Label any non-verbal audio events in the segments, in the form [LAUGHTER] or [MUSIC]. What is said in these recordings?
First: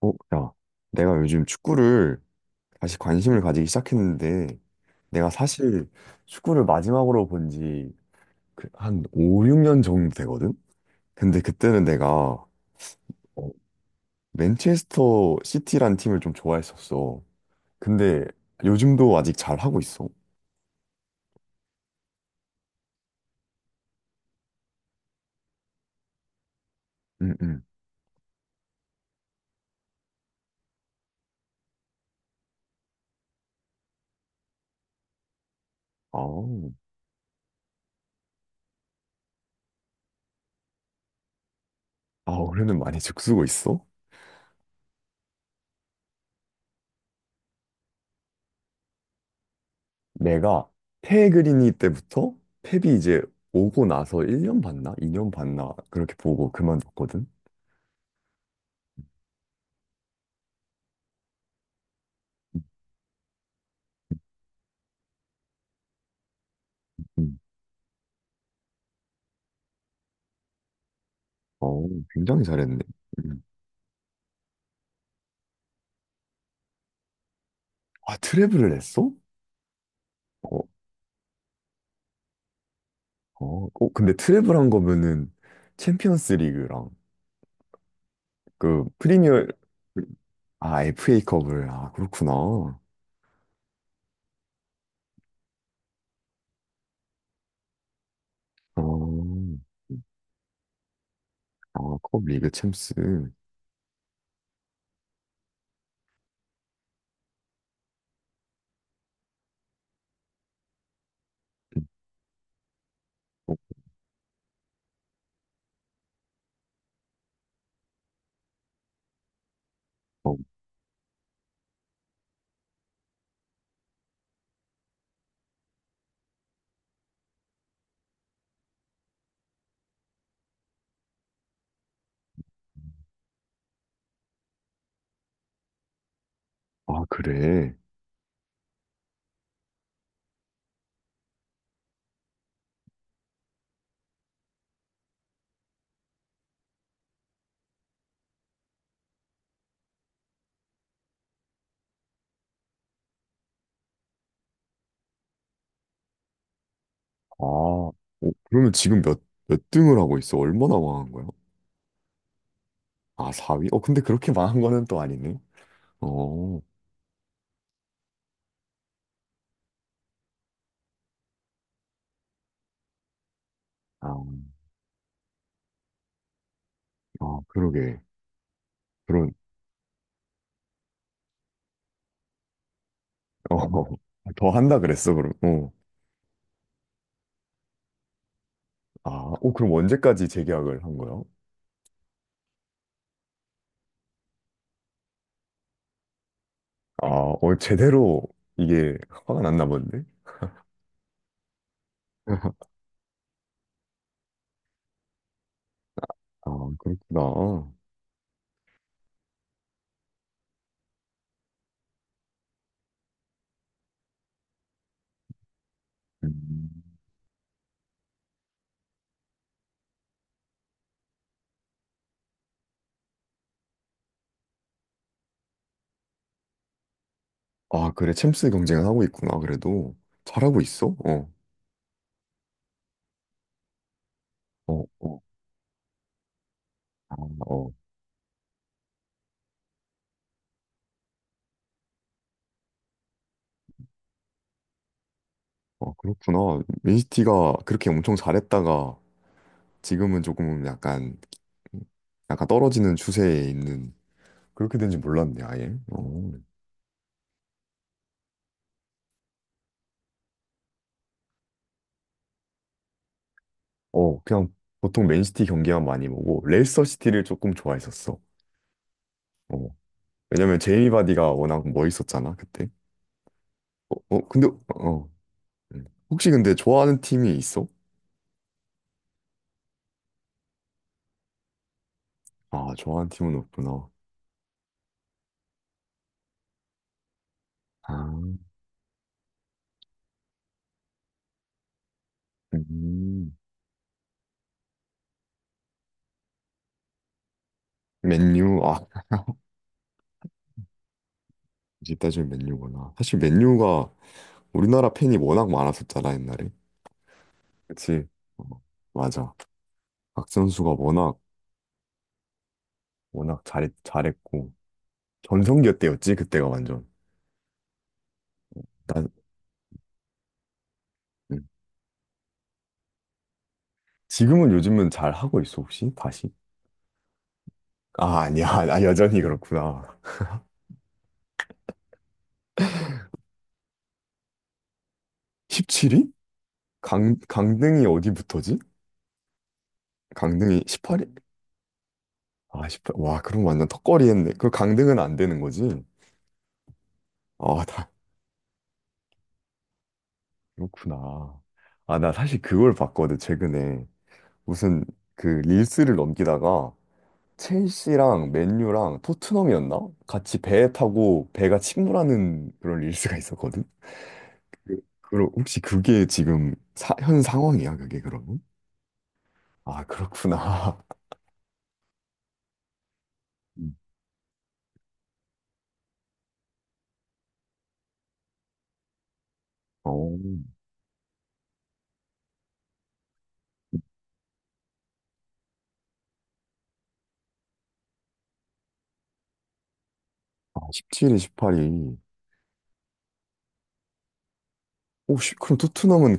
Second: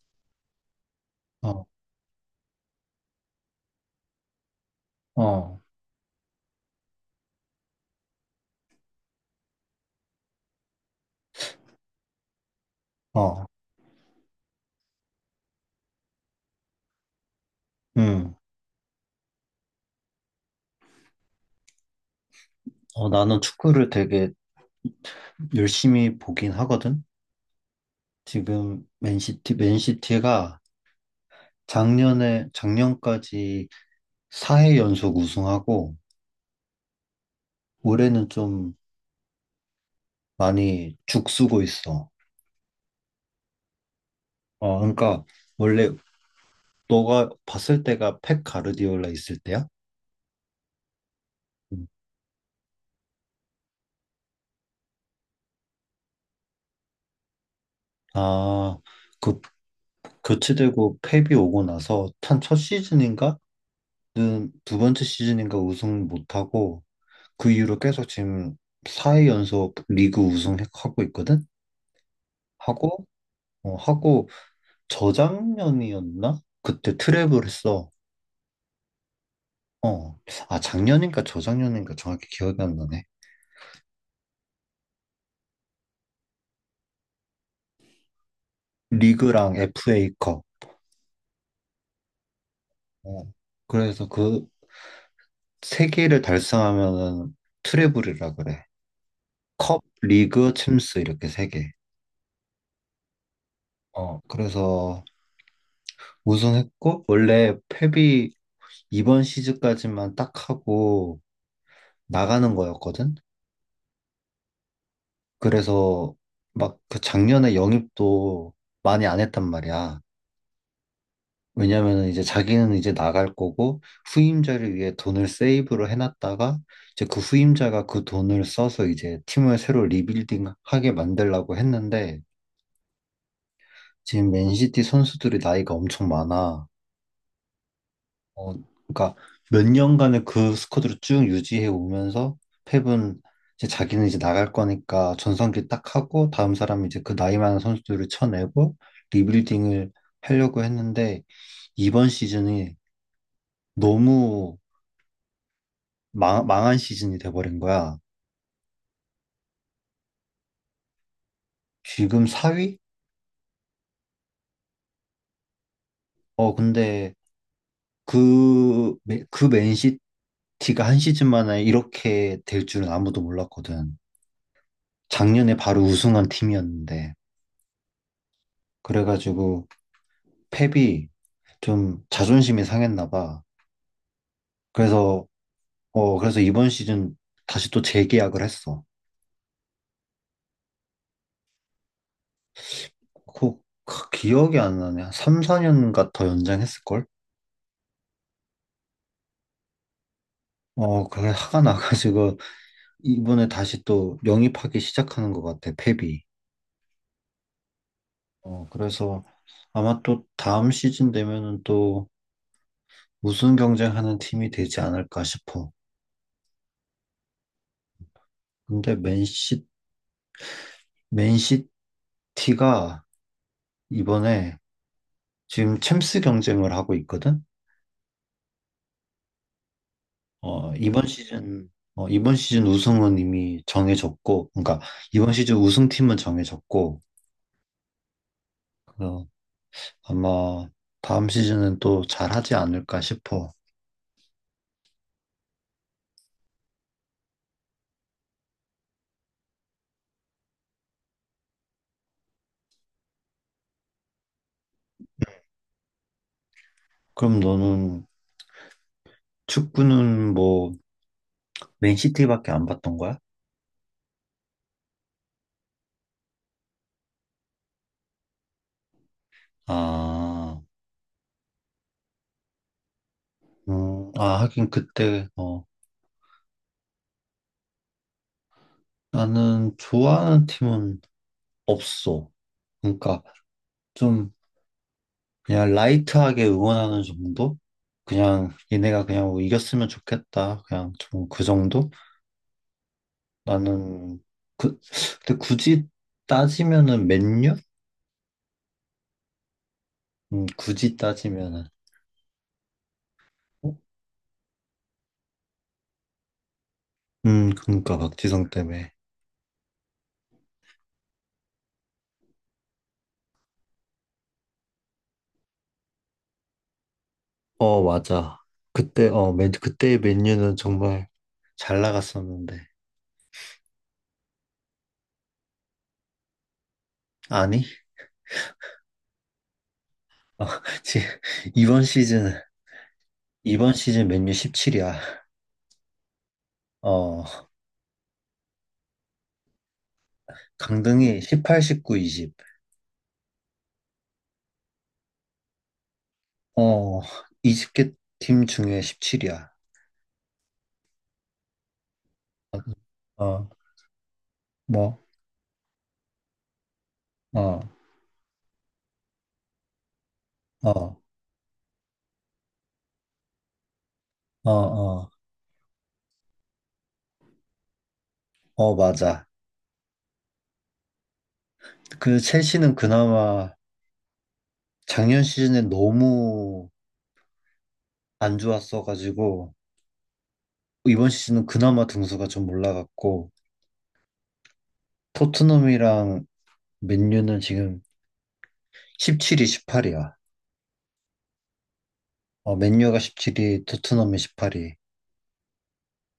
어, 야, 내가 요즘 어, 축구를 다시 관심을 가지기 시작했는데, 내가 어, 사실 축구를 마지막으로 본지 그 한 5, 6년 정도 되거든? 근데 그때는 내가 어, 어, 맨체스터 시티란 팀을 좀 좋아했었어. 근데 음. 요즘도 아직 잘 하고 있어. 어, 나는 축구를 되게 열심히 보긴 하거든. 응, 응. 지금 맨시티가 작년에, 작년까지 4회 연속 우승하고, 아우, 올해는 좀 많이 죽쓰고 있어. 아, 올해는 많이 죽쓰고 있어? 어, 그러니까, 원래 너가 봤을 때가 펩 가르디올라 있을 때야? 내가 페그리니 음. 때부터 펩이 이제 오고 나서 1년 봤나? 2년 봤나? 그렇게 보고 그만뒀거든? 아, 그, 교체되고 펩이 오고 나서 탄 첫 시즌인가? 는두 번째 시즌인가 우승 못하고, 응. 그 이후로 계속 지금 4회 연속 리그 우승하고 있거든? 어, 굉장히 잘했네. 하고, 음. 하고, 저작년이었나? 그때 트랩을 했어. 아, 트래블을 했어? 어. 아, 어, 작년인가 저작년인가 정확히 기억이 안 나네. 어, 어, 근데 트래블 한 거면은 챔피언스 리그랑 그 프리미어, 리그랑 FA컵. 아, FA컵을, 아, 그렇구나. 어, 어. 그래서 그 세 개를 달성하면은 트래블이라 그래. 컵, 리그, 챔스 이렇게 세 개. 아, 컵 리그 챔스. 어. 그래서 우승했고, 원래 펩이 이번 시즌까지만 딱 하고 나가는 거였거든? 그래서 막 그 작년에 영입도 많이 안 했단 말이야. 어, 왜냐면은 이제 자기는 이제 나갈 거고 후임자를 위해 돈을 세이브로 해놨다가 이제 그 후임자가 그 돈을 써서 이제 팀을 새로 리빌딩 하게 만들려고 했는데 지금 맨시티 선수들이 나이가 엄청 많아. 아, 그래. 어, 그러니까 몇 년간의 그 스쿼드를 쭉 유지해 오면서 펩은 이제 자기는 이제 나갈 거니까 전성기 딱 하고 다음 사람 이제 그 나이 많은 선수들을 쳐내고 리빌딩을 하려고 했는데 이번 시즌이 너무 망한 시즌이 아, 돼버린 어, 거야. 그러면 지금 몇 등을 하고 있어? 얼마나 망한 거야? 지금 4위? 아, 4위? 어, 근데 그렇게 망한 거는 또 아니네. 어, 어, 근데 그 맨시티가 한 시즌 만에 이렇게 될 줄은 아무도 몰랐거든. 아, 작년에 바로 우승한 팀이었는데. 아, 그러게. 그런, 그래가지고 펩이 좀 자존심이 상했나 봐. 어, [LAUGHS] 더 한다 그랬어, 그래서 그럼. 어. 그래서 이번 시즌 다시 또 재계약을 했어. 아, 어, 그럼 언제까지 재계약을 한 거야? 그, 그 기억이 안 나네. 한 3, 4년인가 더 연장했을 아, 걸? 어, 제대로 이게 화가 났나 본데? 어 그래 화가 나가지고 [LAUGHS] 이번에 다시 또 영입하기 시작하는 것 같아 펩이. 아, 그렇구나. 어 그래서 아마 또 다음 시즌 되면은 또 우승 경쟁하는 팀이 되지 않을까 싶어. 음. 근데 맨시티가 이번에 지금 챔스 경쟁을 하고 있거든. 아, 그래. 챔스 경쟁을 하고 있구나. 그래도 잘하고 어, 있어? 이번 어, 시즌, 어, 이번 시즌 우승은 이미 정해졌고, 그러니까 어, 어, 이번 시즌 우승팀은 정해졌고, 아, 어, 그 아마 다음 시즌은 또 잘하지 않을까 싶어. 어, 그렇구나. 맨시티가 그렇게 엄청 잘했다가 지금은 조금 약간, 약간 떨어지는 추세에 있는 그렇게 된지 몰랐네, 아예. 어, 그럼 너는 축구는 뭐 맨시티밖에 안 봤던 거야? 어, 그냥 보통 맨시티 경기만 많이 보고 레이스터 시티를 조금 좋아했었어. 어. 왜냐면 아, 제이미 바디가 워낙 멋있었잖아 그때. 어, 어 아, 근데 어 하긴 어. 그때, 어, 혹시 근데 좋아하는 팀이 있어? 나는 좋아하는 팀은 없어. 아, 좋아하는 그러니까 팀은 없구나. 좀 그냥 라이트하게 응원하는 정도? 아. 그냥 얘네가 그냥 뭐 이겼으면 좋겠다. 그냥 좀 그 정도? 음. 나는 그 근데 굳이 따지면은 맨유? 맨유. 아. 굳이 따지면은 이제 따지면 맨유구나. 사실 어? 맨유가 우리나라 팬이 워낙 많았었잖아 옛날에. 그러니까 그치? 어, 박지성 때문에 맞아. 박 선수가 워낙 워낙 잘 잘했고 전성기 때였지 그때가 완전. 어 맞아 난. 그때의 맨유는 정말 음. 잘 나갔었는데 지금은 요즘은 잘 하고 있어 혹시 다시? 아니 아, 아니야, 아, 여전히 그렇구나. 어, [LAUGHS] 지금 이번 시즌 이번 시즌 맨유 17이야 17위? 강, 어 강등이 어디부터지? 강등이 18일? 강등이 18, 19, 20. 아, 십팔, 와, 그럼 완전 턱걸이 했네. 그 강등은 안 되는 거지? 어 아, 다, 20개 팀 중에 17이야 그렇구나. 아, 나 사실 그걸 봤거든, 어 최근에. 무슨, 뭐 그, 릴스를 넘기다가, 어 첼시랑 맨유랑 토트넘이었나? 같이 배 어 타고 배가 침몰하는 그런 릴스가 있었거든? 어 그, 어 그럼 혹시 그게 지금 현 상황이야, 그게 그러면? 어 맞아 아, 그렇구나. [LAUGHS] 그 첼시는 그나마 음. 작년 시즌에 너무 안 좋았어가지고 어, 이번 시즌은 그나마 등수가 좀 올라갔고 토트넘이랑 맨유는 지금 17위, 18위야. 아, 17일, 18일. 어, 맨유가 17위, 토트넘이 18위. 혹시 그럼 토트넘은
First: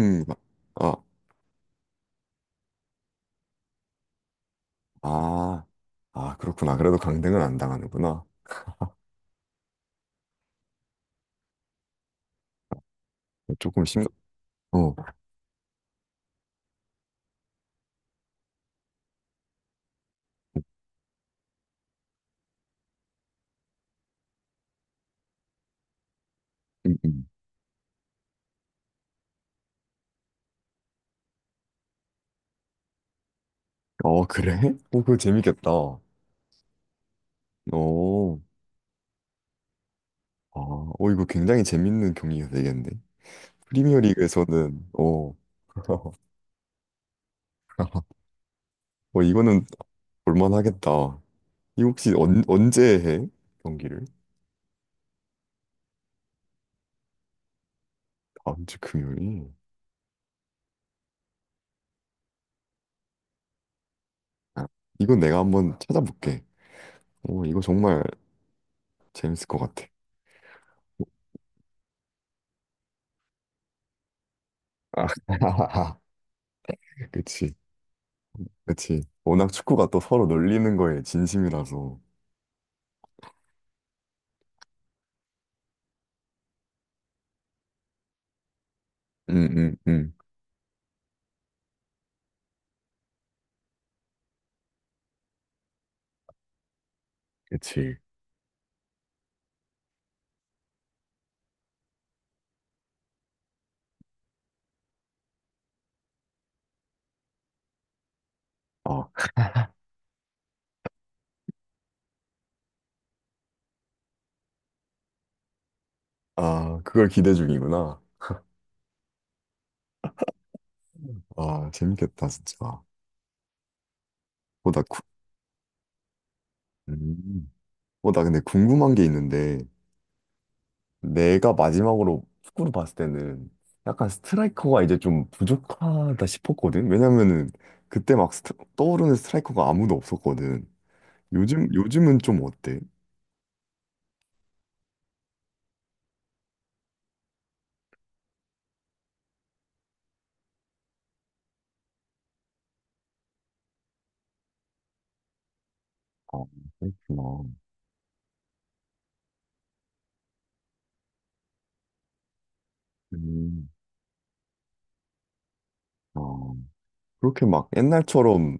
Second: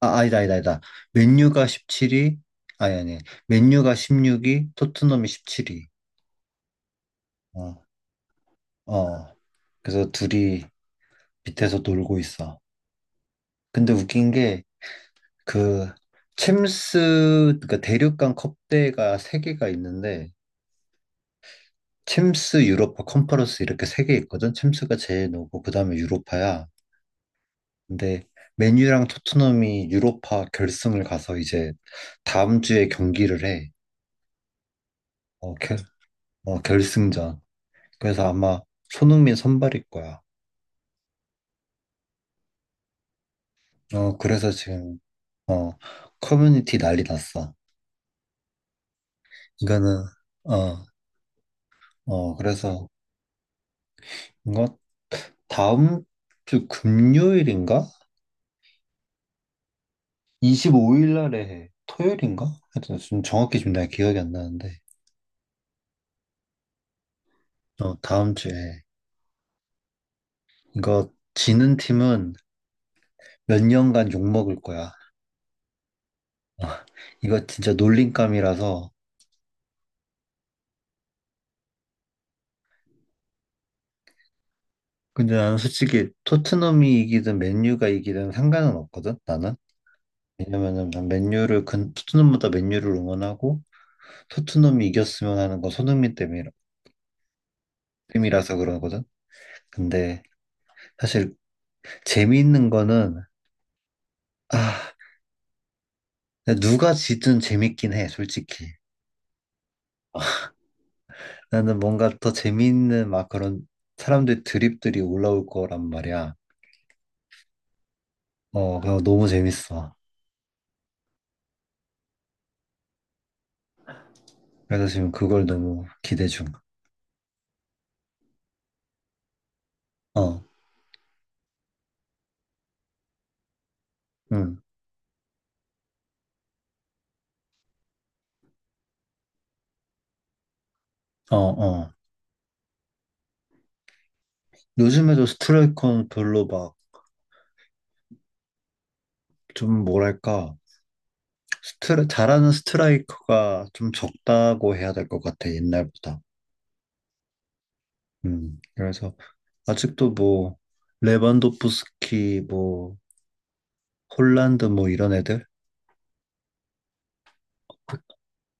아, 아니다. 아, 맨유가 17위, 아니, 아니. 맨유가 16위, 토트넘이 아, 17위. 아, 그렇구나. 그래도 강등은 안 어, 당하는구나. 어. 그래서 둘이 밑에서 놀고 있어. 조금 근데 심. 웃긴 게 어, 그 챔스, 그니까 대륙간 컵대가 세개가 있는데 챔스, 유로파, 컨퍼런스 이렇게 세 개 있거든. 챔스가 제일 높고 그다음에 유로파야. 음, 음. 근데 맨유랑 토트넘이 유로파 결승을 가서 이제 다음 주에 경기를 해. 어 그래? 어 그거 어, 재밌겠다. 결, 어, 어, 결승전. 그래서 아마 손흥민 선발일 거야. 아, 어 이거 굉장히 재밌는 경기가 되겠네. 어, 그래서 프리미어리그에서는 지금 어, 어, [LAUGHS] 커뮤니티 난리 났어. 어 이거는 이거는 어, 볼만하겠다. 이 혹시 어, 언, 그래서 언제 해? 경기를? 이거 다음 주 금요일인가? 다음 주 금요일. 25일 날에 해. 토요일인가? 하여튼 좀 정확히 지금 내가 기억이 안 아, 나는데 이건 내가 한번 찾아볼게. 어 이거 어, 정말 다음 주에. 재밌을 것 같아. 이거 지는 팀은 몇 년간 욕먹을 거야. 아, [LAUGHS] 어, 이거 그치. 진짜 놀림감이라서. 그치. 워낙 축구가 또 서로 놀리는 거에 진심이라서. 근데 나는 솔직히 토트넘이 이기든 맨유가 이기든 상관은 없거든, 응, 나는. 응, 응. 왜냐면은 토트넘보다 맨유를 응원하고 토트넘이 이겼으면 하는 건 손흥민 때문이라, 그치. 때문이라서 그러거든. 근데 사실 재미있는 거는, 아, 누가 지든 재밌긴 해, 솔직히. 어, 아, 나는 뭔가 더 재미있는 막 그런 사람들 드립들이 올라올 거란 말이야. 아, 그걸 기대 중이구나. 어, 그거 너무 재밌어. 아, 재밌겠다, 진짜. 어, 나, 그래서 구, 지금 그걸 너무 기대 중. 음. 어, 나 근데 궁금한 게 있는데, 어, 내가 마지막으로 축구를 봤을 때는 약간 응, 스트라이커가 이제 좀 부족하다 싶었거든? 왜냐면은, 그때 막 떠오르는 스트라이커가 아무도 없었거든. 어, 요즘, 어. 요즘은 좀 어때? 요즘에도 스트라이커는 별로 막 좀 뭐랄까 스트라 잘하는 스트라이커가 좀 적다고 해야 될 것 같아 옛날보다. 아, 그렇구나. 그래서 아직도 뭐 레반도프스키 뭐 음, 홀란드 뭐 이런 애들, 아, 그렇게 막 옛날처럼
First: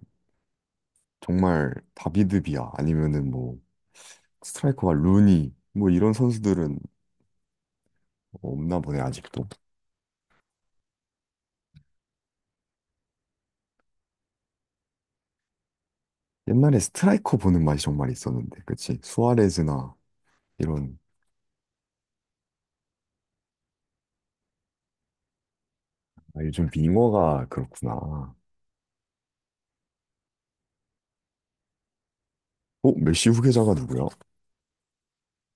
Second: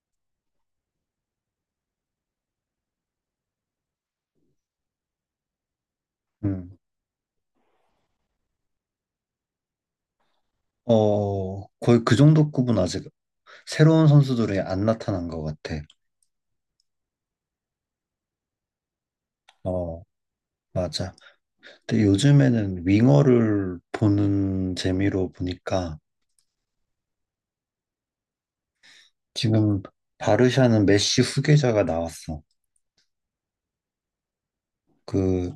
정말 다비드비아 아니면은 뭐 스트라이커가 루니 뭐 이런 음, 선수들은 없나 보네 아직도. 어 거의 그 정도 급은 아직 새로운 선수들이 안 나타난 것 같아. 옛날에 스트라이커 보는 맛이 정말 있었는데, 그치? 수아레즈나 어, 이런. 맞아. 근데 요즘에는 윙어를 보는 재미로 보니까 아, 요즘 윙어가 그렇구나. 지금 바르샤는 메시 후계자가 나왔어. 어, 메시 후계자가 누구야? 그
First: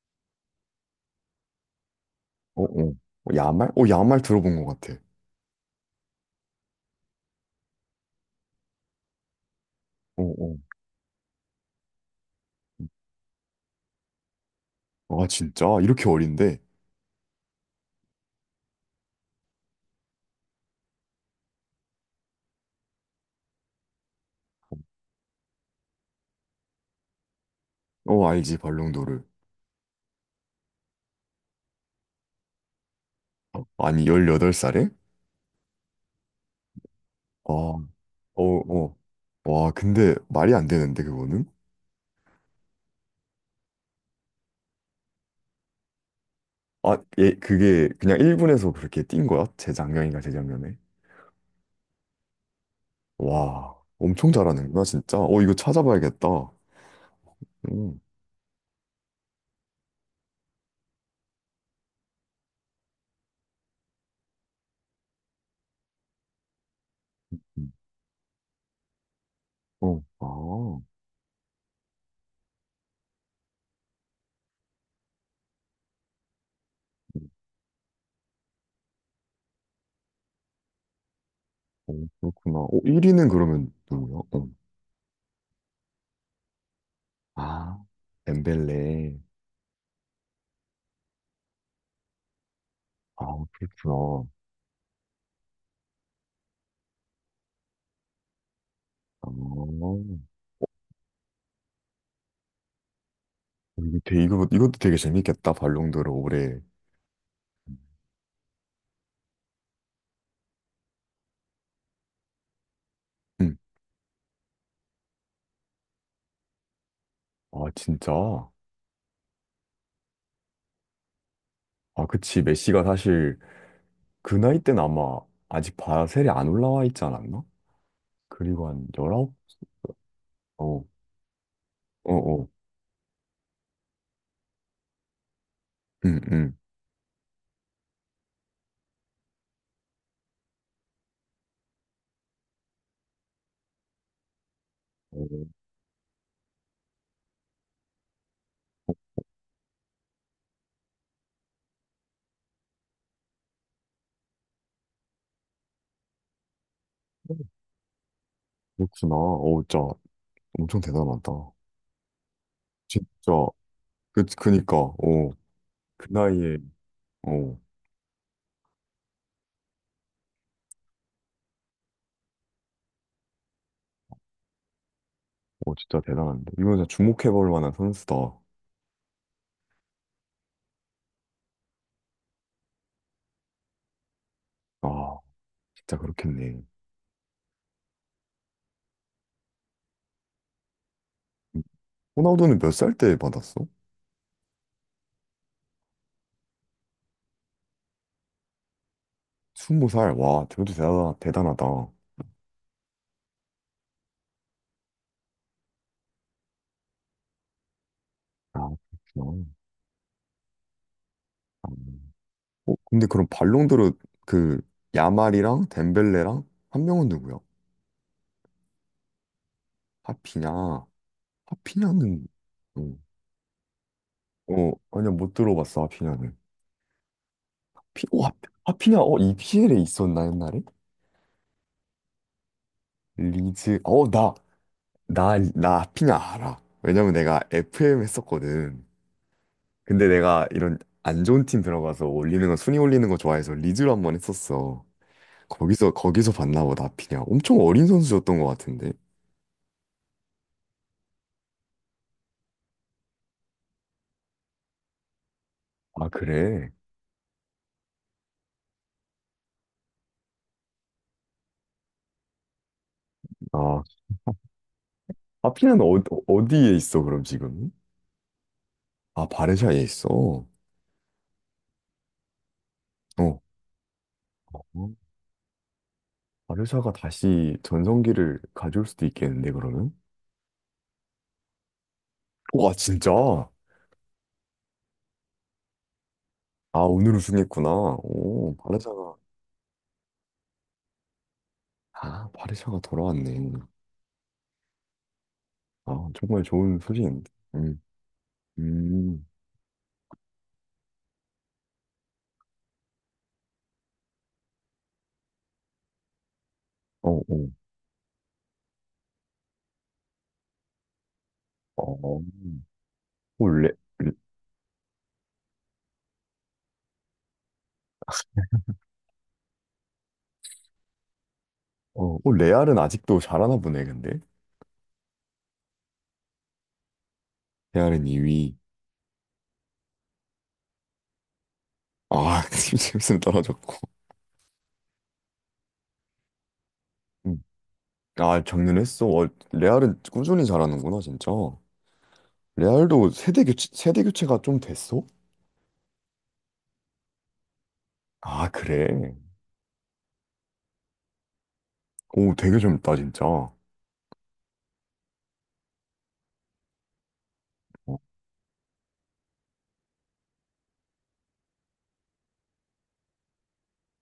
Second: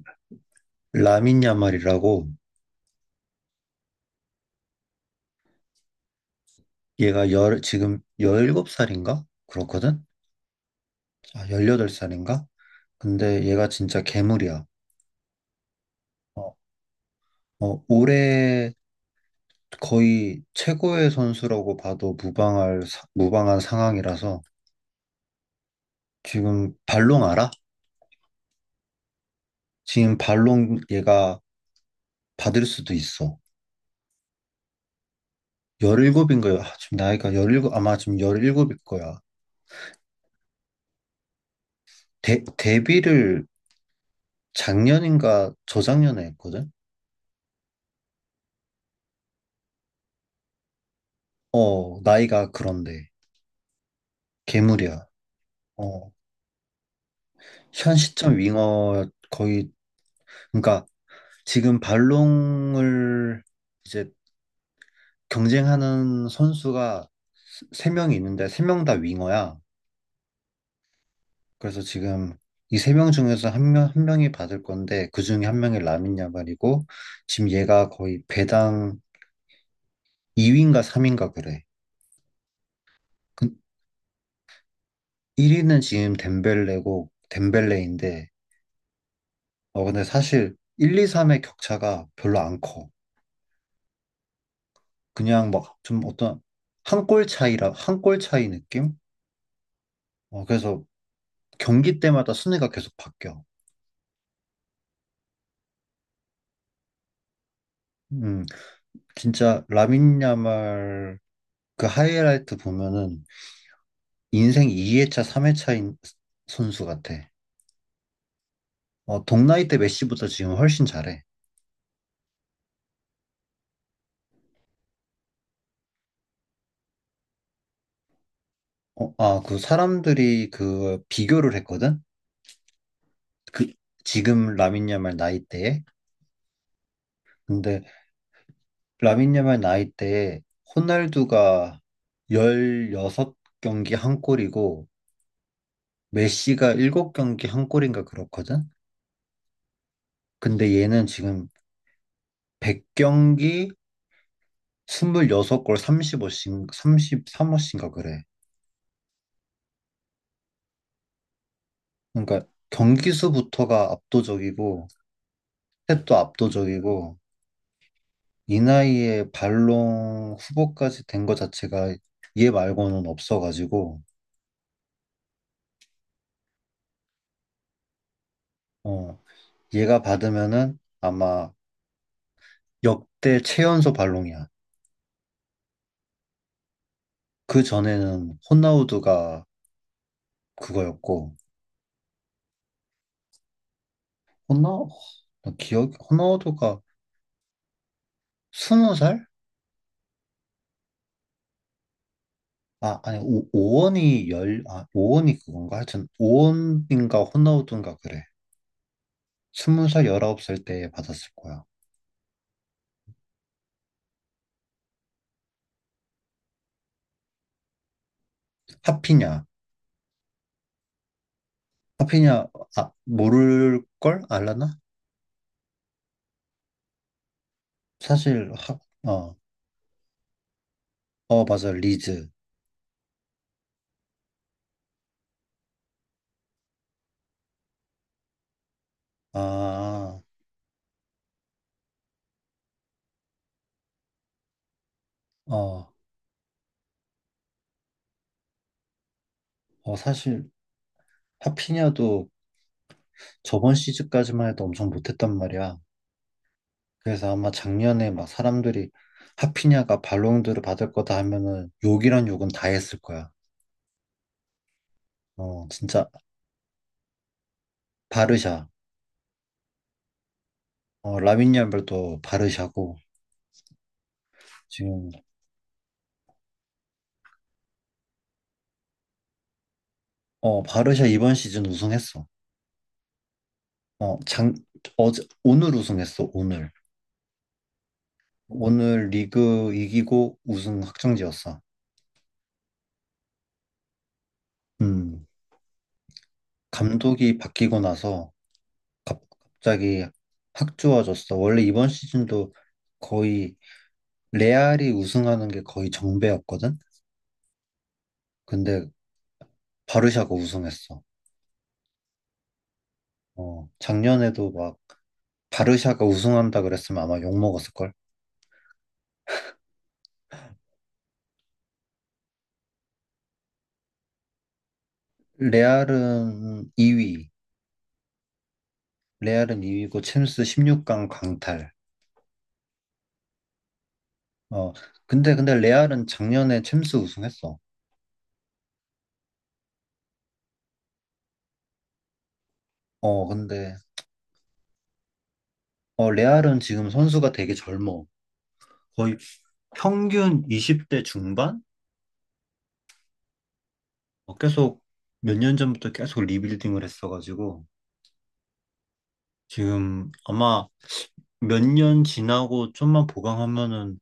라민 야말이라고 어, 어, 어, 야말? 어, 야말 들어본 것 같아. 지금 17살인가? 그렇거든? 어, 어. 아, 18살인가? 근데 얘가 진짜 괴물이야. 아, 진짜? 이렇게 어, 어린데? 어, 올해 거의 최고의 선수라고 봐도 무방한 상황이라서 지금 발롱 알아? 어, 알지, 발롱도르. 지금 발롱 얘가 받을 수도 있어. 아니, 18살에? 17인가? 요 지금 나이가 아, 17, 어, 아마 지금 일곱일 어. 거야. 와, 근데 말이 안 되는데, 그거는? 데뷔를 작년인가 저작년에 했거든? 아, 예, 그게 그냥 1분에서 그렇게 뛴 거야? 재작년인가 재작년에? 어, 나이가 그런데. 와, 엄청 잘하는구나, 괴물이야. 진짜. 어, 이거 어, 찾아봐야겠다. 현 음, 시점 윙어 거의, 그러니까 지금 발롱을 이제 경쟁하는 선수가 음, 세명이 있는데 세 명 다 윙어야. 어, 아, 그래서 지금 이 세 명 중에서 한 명이 받을 건데 그 중에 한 명이 라민 야말이고 음, 지금 얘가 거의 배당 2위인가 3위인가 그래. 어, 그렇구나. 어, 1위는 그 그러면 누구야? 어. 1위는 지금 덴벨레고 아, 덴벨레인데 엠벨레. 어 근데 사실 1, 2, 3의 격차가 별로 안 커. 아, 그렇구나. 그냥 막 좀 어떤 한 골 차이 느낌? 아, 어, 어 그래서 경기 때마다 순위가 계속 바뀌어. 이거 되게, 이것도 되게 재밌겠다, 발롱도르 올해. 음 진짜 라민 야말 그 하이라이트 보면은 음, 인생 2회차, 3회차인 선수 같아. 아, 진짜? 아, 어, 동나이 때 메시보다 지금 훨씬 잘해. 그치. 메시가 사실 그 나이 때는 아마 아직 바셀에 안 올라와 있지 않았나? 그리고 한 어, 19? 아, 그 사람들이 그 비교를 했거든? 어, 어, 그, 지금 라민 야말 나이 때에. 응, 응. 근데 라민 야말 나이 때에 호날두가 16경기 한 골이고 어, 메시가 7경기 한 골인가 그렇거든? 근데 얘는 지금 100경기 26골 35씩, 3 3호씩가 그래. 그렇구나. 어, 진짜 엄청 대단하다. 그러니까 진짜 경기수부터가 그니까 압도적이고 스 어, 텝그 도 나이에 압도적이고 어, 이 나이에 발롱 후보까지 된 것 자체가 얘 말고는 없어가지고 어 진짜 대단한데. 이건 진짜 주목해볼 만한 선수다. 어 얘가 받으면은 아마 역대 최연소 발롱이야. 아, 진짜 그렇겠네. 그 전에는 호나우두가 그거였고 호나우두는 몇 살 때 받았어? 호나 나 기억 호나우두가 스무 살? 20살. 와, 대단하다. 아, 아 아니 오, 오원이 열아 오원이 그건가 하여튼 오원인가 호나우두인가 그래. 그렇구나. 스무 살 열아홉 살 때 받았을 거야. 아, 어, 근데 그럼 발롱도르 그 야말이랑 덴벨레랑 한 명은 누구야? 하피냐. 하피냐? 하피냐는. 하피냐, 아, 어. 모를 걸? 어, 알라나? 아니야, 못 들어봤어, 하피냐는. 피, 오, 하, 사실, 하, 피냐. 어, 어, EPL에 있었나, 옛날에? 어, 맞아, 리즈. 리즈, 어, 나 하피냐 알아. 왜냐면 내가 FM 했었거든. 근데 아, 내가 이런 안 좋은 팀 들어가서 올리는 거, 순위 올리는 거 좋아해서 리즈로 한 번 했었어. 거기서, 어, 거기서 봤나 보다, 하피냐. 엄청 어린 선수였던 것 같은데. 어, 사실, 하피냐도 저번 시즌까지만 해도 엄청 못했단 말이야. 아, 그래? 그래서 아마 작년에 막 사람들이 하피냐가 발롱도르 받을 거다 하면은 욕이란 욕은 다 했을 거야. 아, 어, 하피냐는 어, 진짜, 어디에 있어, 그럼 지금? 바르샤. 아, 바르샤에 있어. 어. 어, 라민 얄말도 바르샤고, 어. 지금, 바르샤가 다시 전성기를 가져올 수도 있겠는데, 그러면? 어, 바르샤 이번 시즌 우승했어. 와, 진짜? 아, 어, 장, 어제, 오늘 우승했어, 오늘. 오늘 우승했구나. 오, 오늘 바르샤가. 리그 이기고 우승 확정지었어. 아, 바르샤가 돌아왔네. 음, 아, 정말 좋은 소식인데. 감독이 바뀌고 음, 나서 음, 갑자기 확 좋아졌어. 원래 이번 시즌도 거의 레알이 우승하는 게 거의 정배였거든? 어, 어, 근데 바르샤가 우승했어. 어. 오, 어, 레, 레, 작년에도 막 바르샤가 우승한다 그랬으면 아마 욕먹었을걸? 어, 오, 레알은 아직도 잘하나 보네, 근데. 레알은 2위, 레알은 2위. 레알은 2위고 챔스 16강 강탈. 아, [LAUGHS] 팀 챔스는 떨어졌고. 어, 근데 레알은 작년에 챔스 음. 우승했어. 아, 정년했어. 어, 레알은 꾸준히 잘하는구나, 진짜. 레알도 어, 근데 세대 교체가 좀 됐어? 어, 레알은 지금 선수가 되게 젊어. 아, 그래. 거의 평균 20대 중반? 오, 되게 젊다, 진짜. 어, 어, 계속 몇 년 전부터 계속 리빌딩을 했어가지고 어. 지금 아마 몇 년 지나고 좀만 보강하면은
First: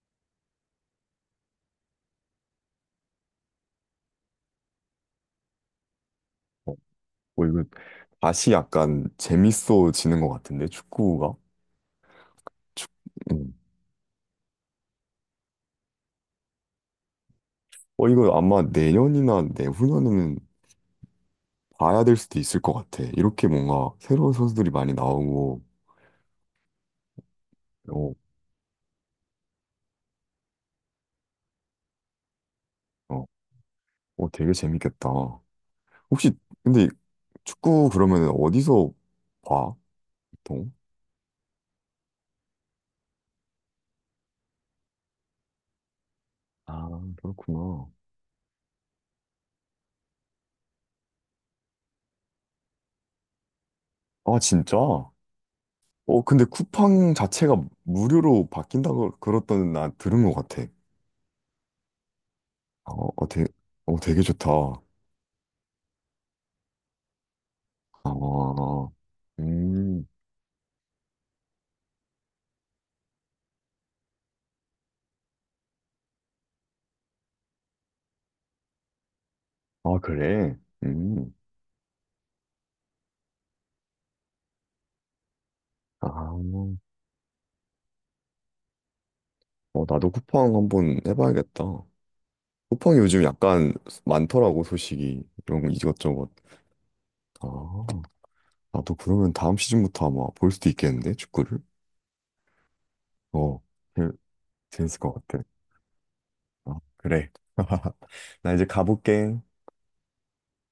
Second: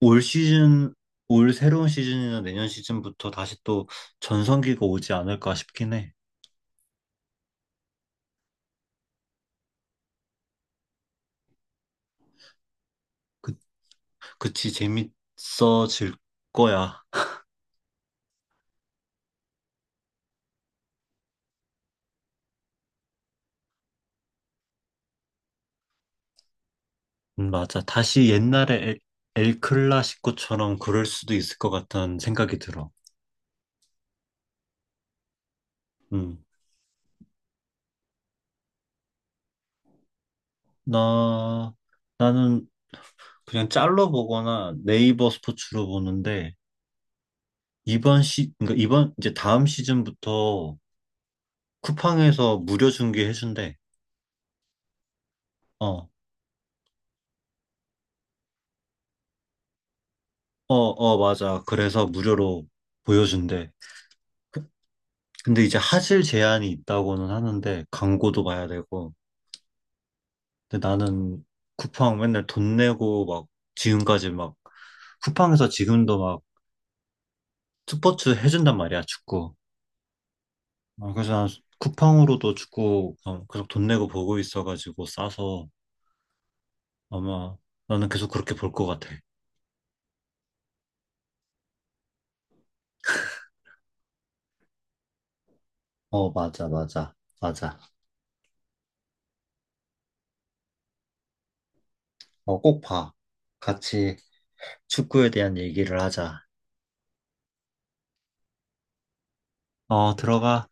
올 시즌, 올 새로운 시즌이나 내년 시즌부터 다시 또 전성기가 오지 않을까 싶긴 해. 어 이거 다시 약간 재밌어지는 것 같은데 축구가. 음. 그, 그치, 재밌어질 거야. 어 이거 아마 내년이나 내후년에는 봐야 될 수도 있을 것 같아. 이렇게 뭔가 새로운 선수들이 많이 나오고. 맞아. 어, 엘클라시코처럼 그럴 수도 있을 것 같다는 생각이 들어. 어, 어 되게 재밌겠다. 혹시 음. 근데 축구 그러면 어디서 봐 보통? 나, 나는 그냥 짤로 보거나 네이버 스포츠로 보는데, 아, 그렇구나. 이번 시, 그러니까 이번, 이제 다음 시즌부터 쿠팡에서 무료 중계해준대. 아, 진짜? 어, 어, 근데 쿠팡 자체가 무료로 바뀐다고 그랬던 나 들은 것 같아. 어, 어, 맞아. 그래서 무료로 어, 어, 되, 보여준대. 어 되게 좋다. 그- 근데 이제 하실 제한이 있다고는 하는데, 광고도 봐야 어, 되고. 음, 근데 나는 쿠팡 맨날 돈 내고 막, 지금까지 막, 쿠팡에서 지금도 막 스포츠 해준단 말이야, 축구. 아, 그래? 어, 그래서 음, 난 쿠팡으로도 축구 어, 계속 돈 내고 보고 있어가지고 싸서 아, 아마 나는 계속 그렇게 볼 것 같아. 어, 나도 쿠팡 한번 해봐야겠다. 쿠팡이 요즘 약간 많더라고, 소식이. 이런 거 이것저것. 어, 맞아. 아, 나도 그러면 다음 시즌부터 아마 볼 수도 있겠는데, 축구를? 어, 꼭 봐. 어, 그, 같이 재밌을 것 축구에 같아. 대한 얘기를 하자. 아, 그래. [LAUGHS] 나 이제 가볼게. 어, 들어가.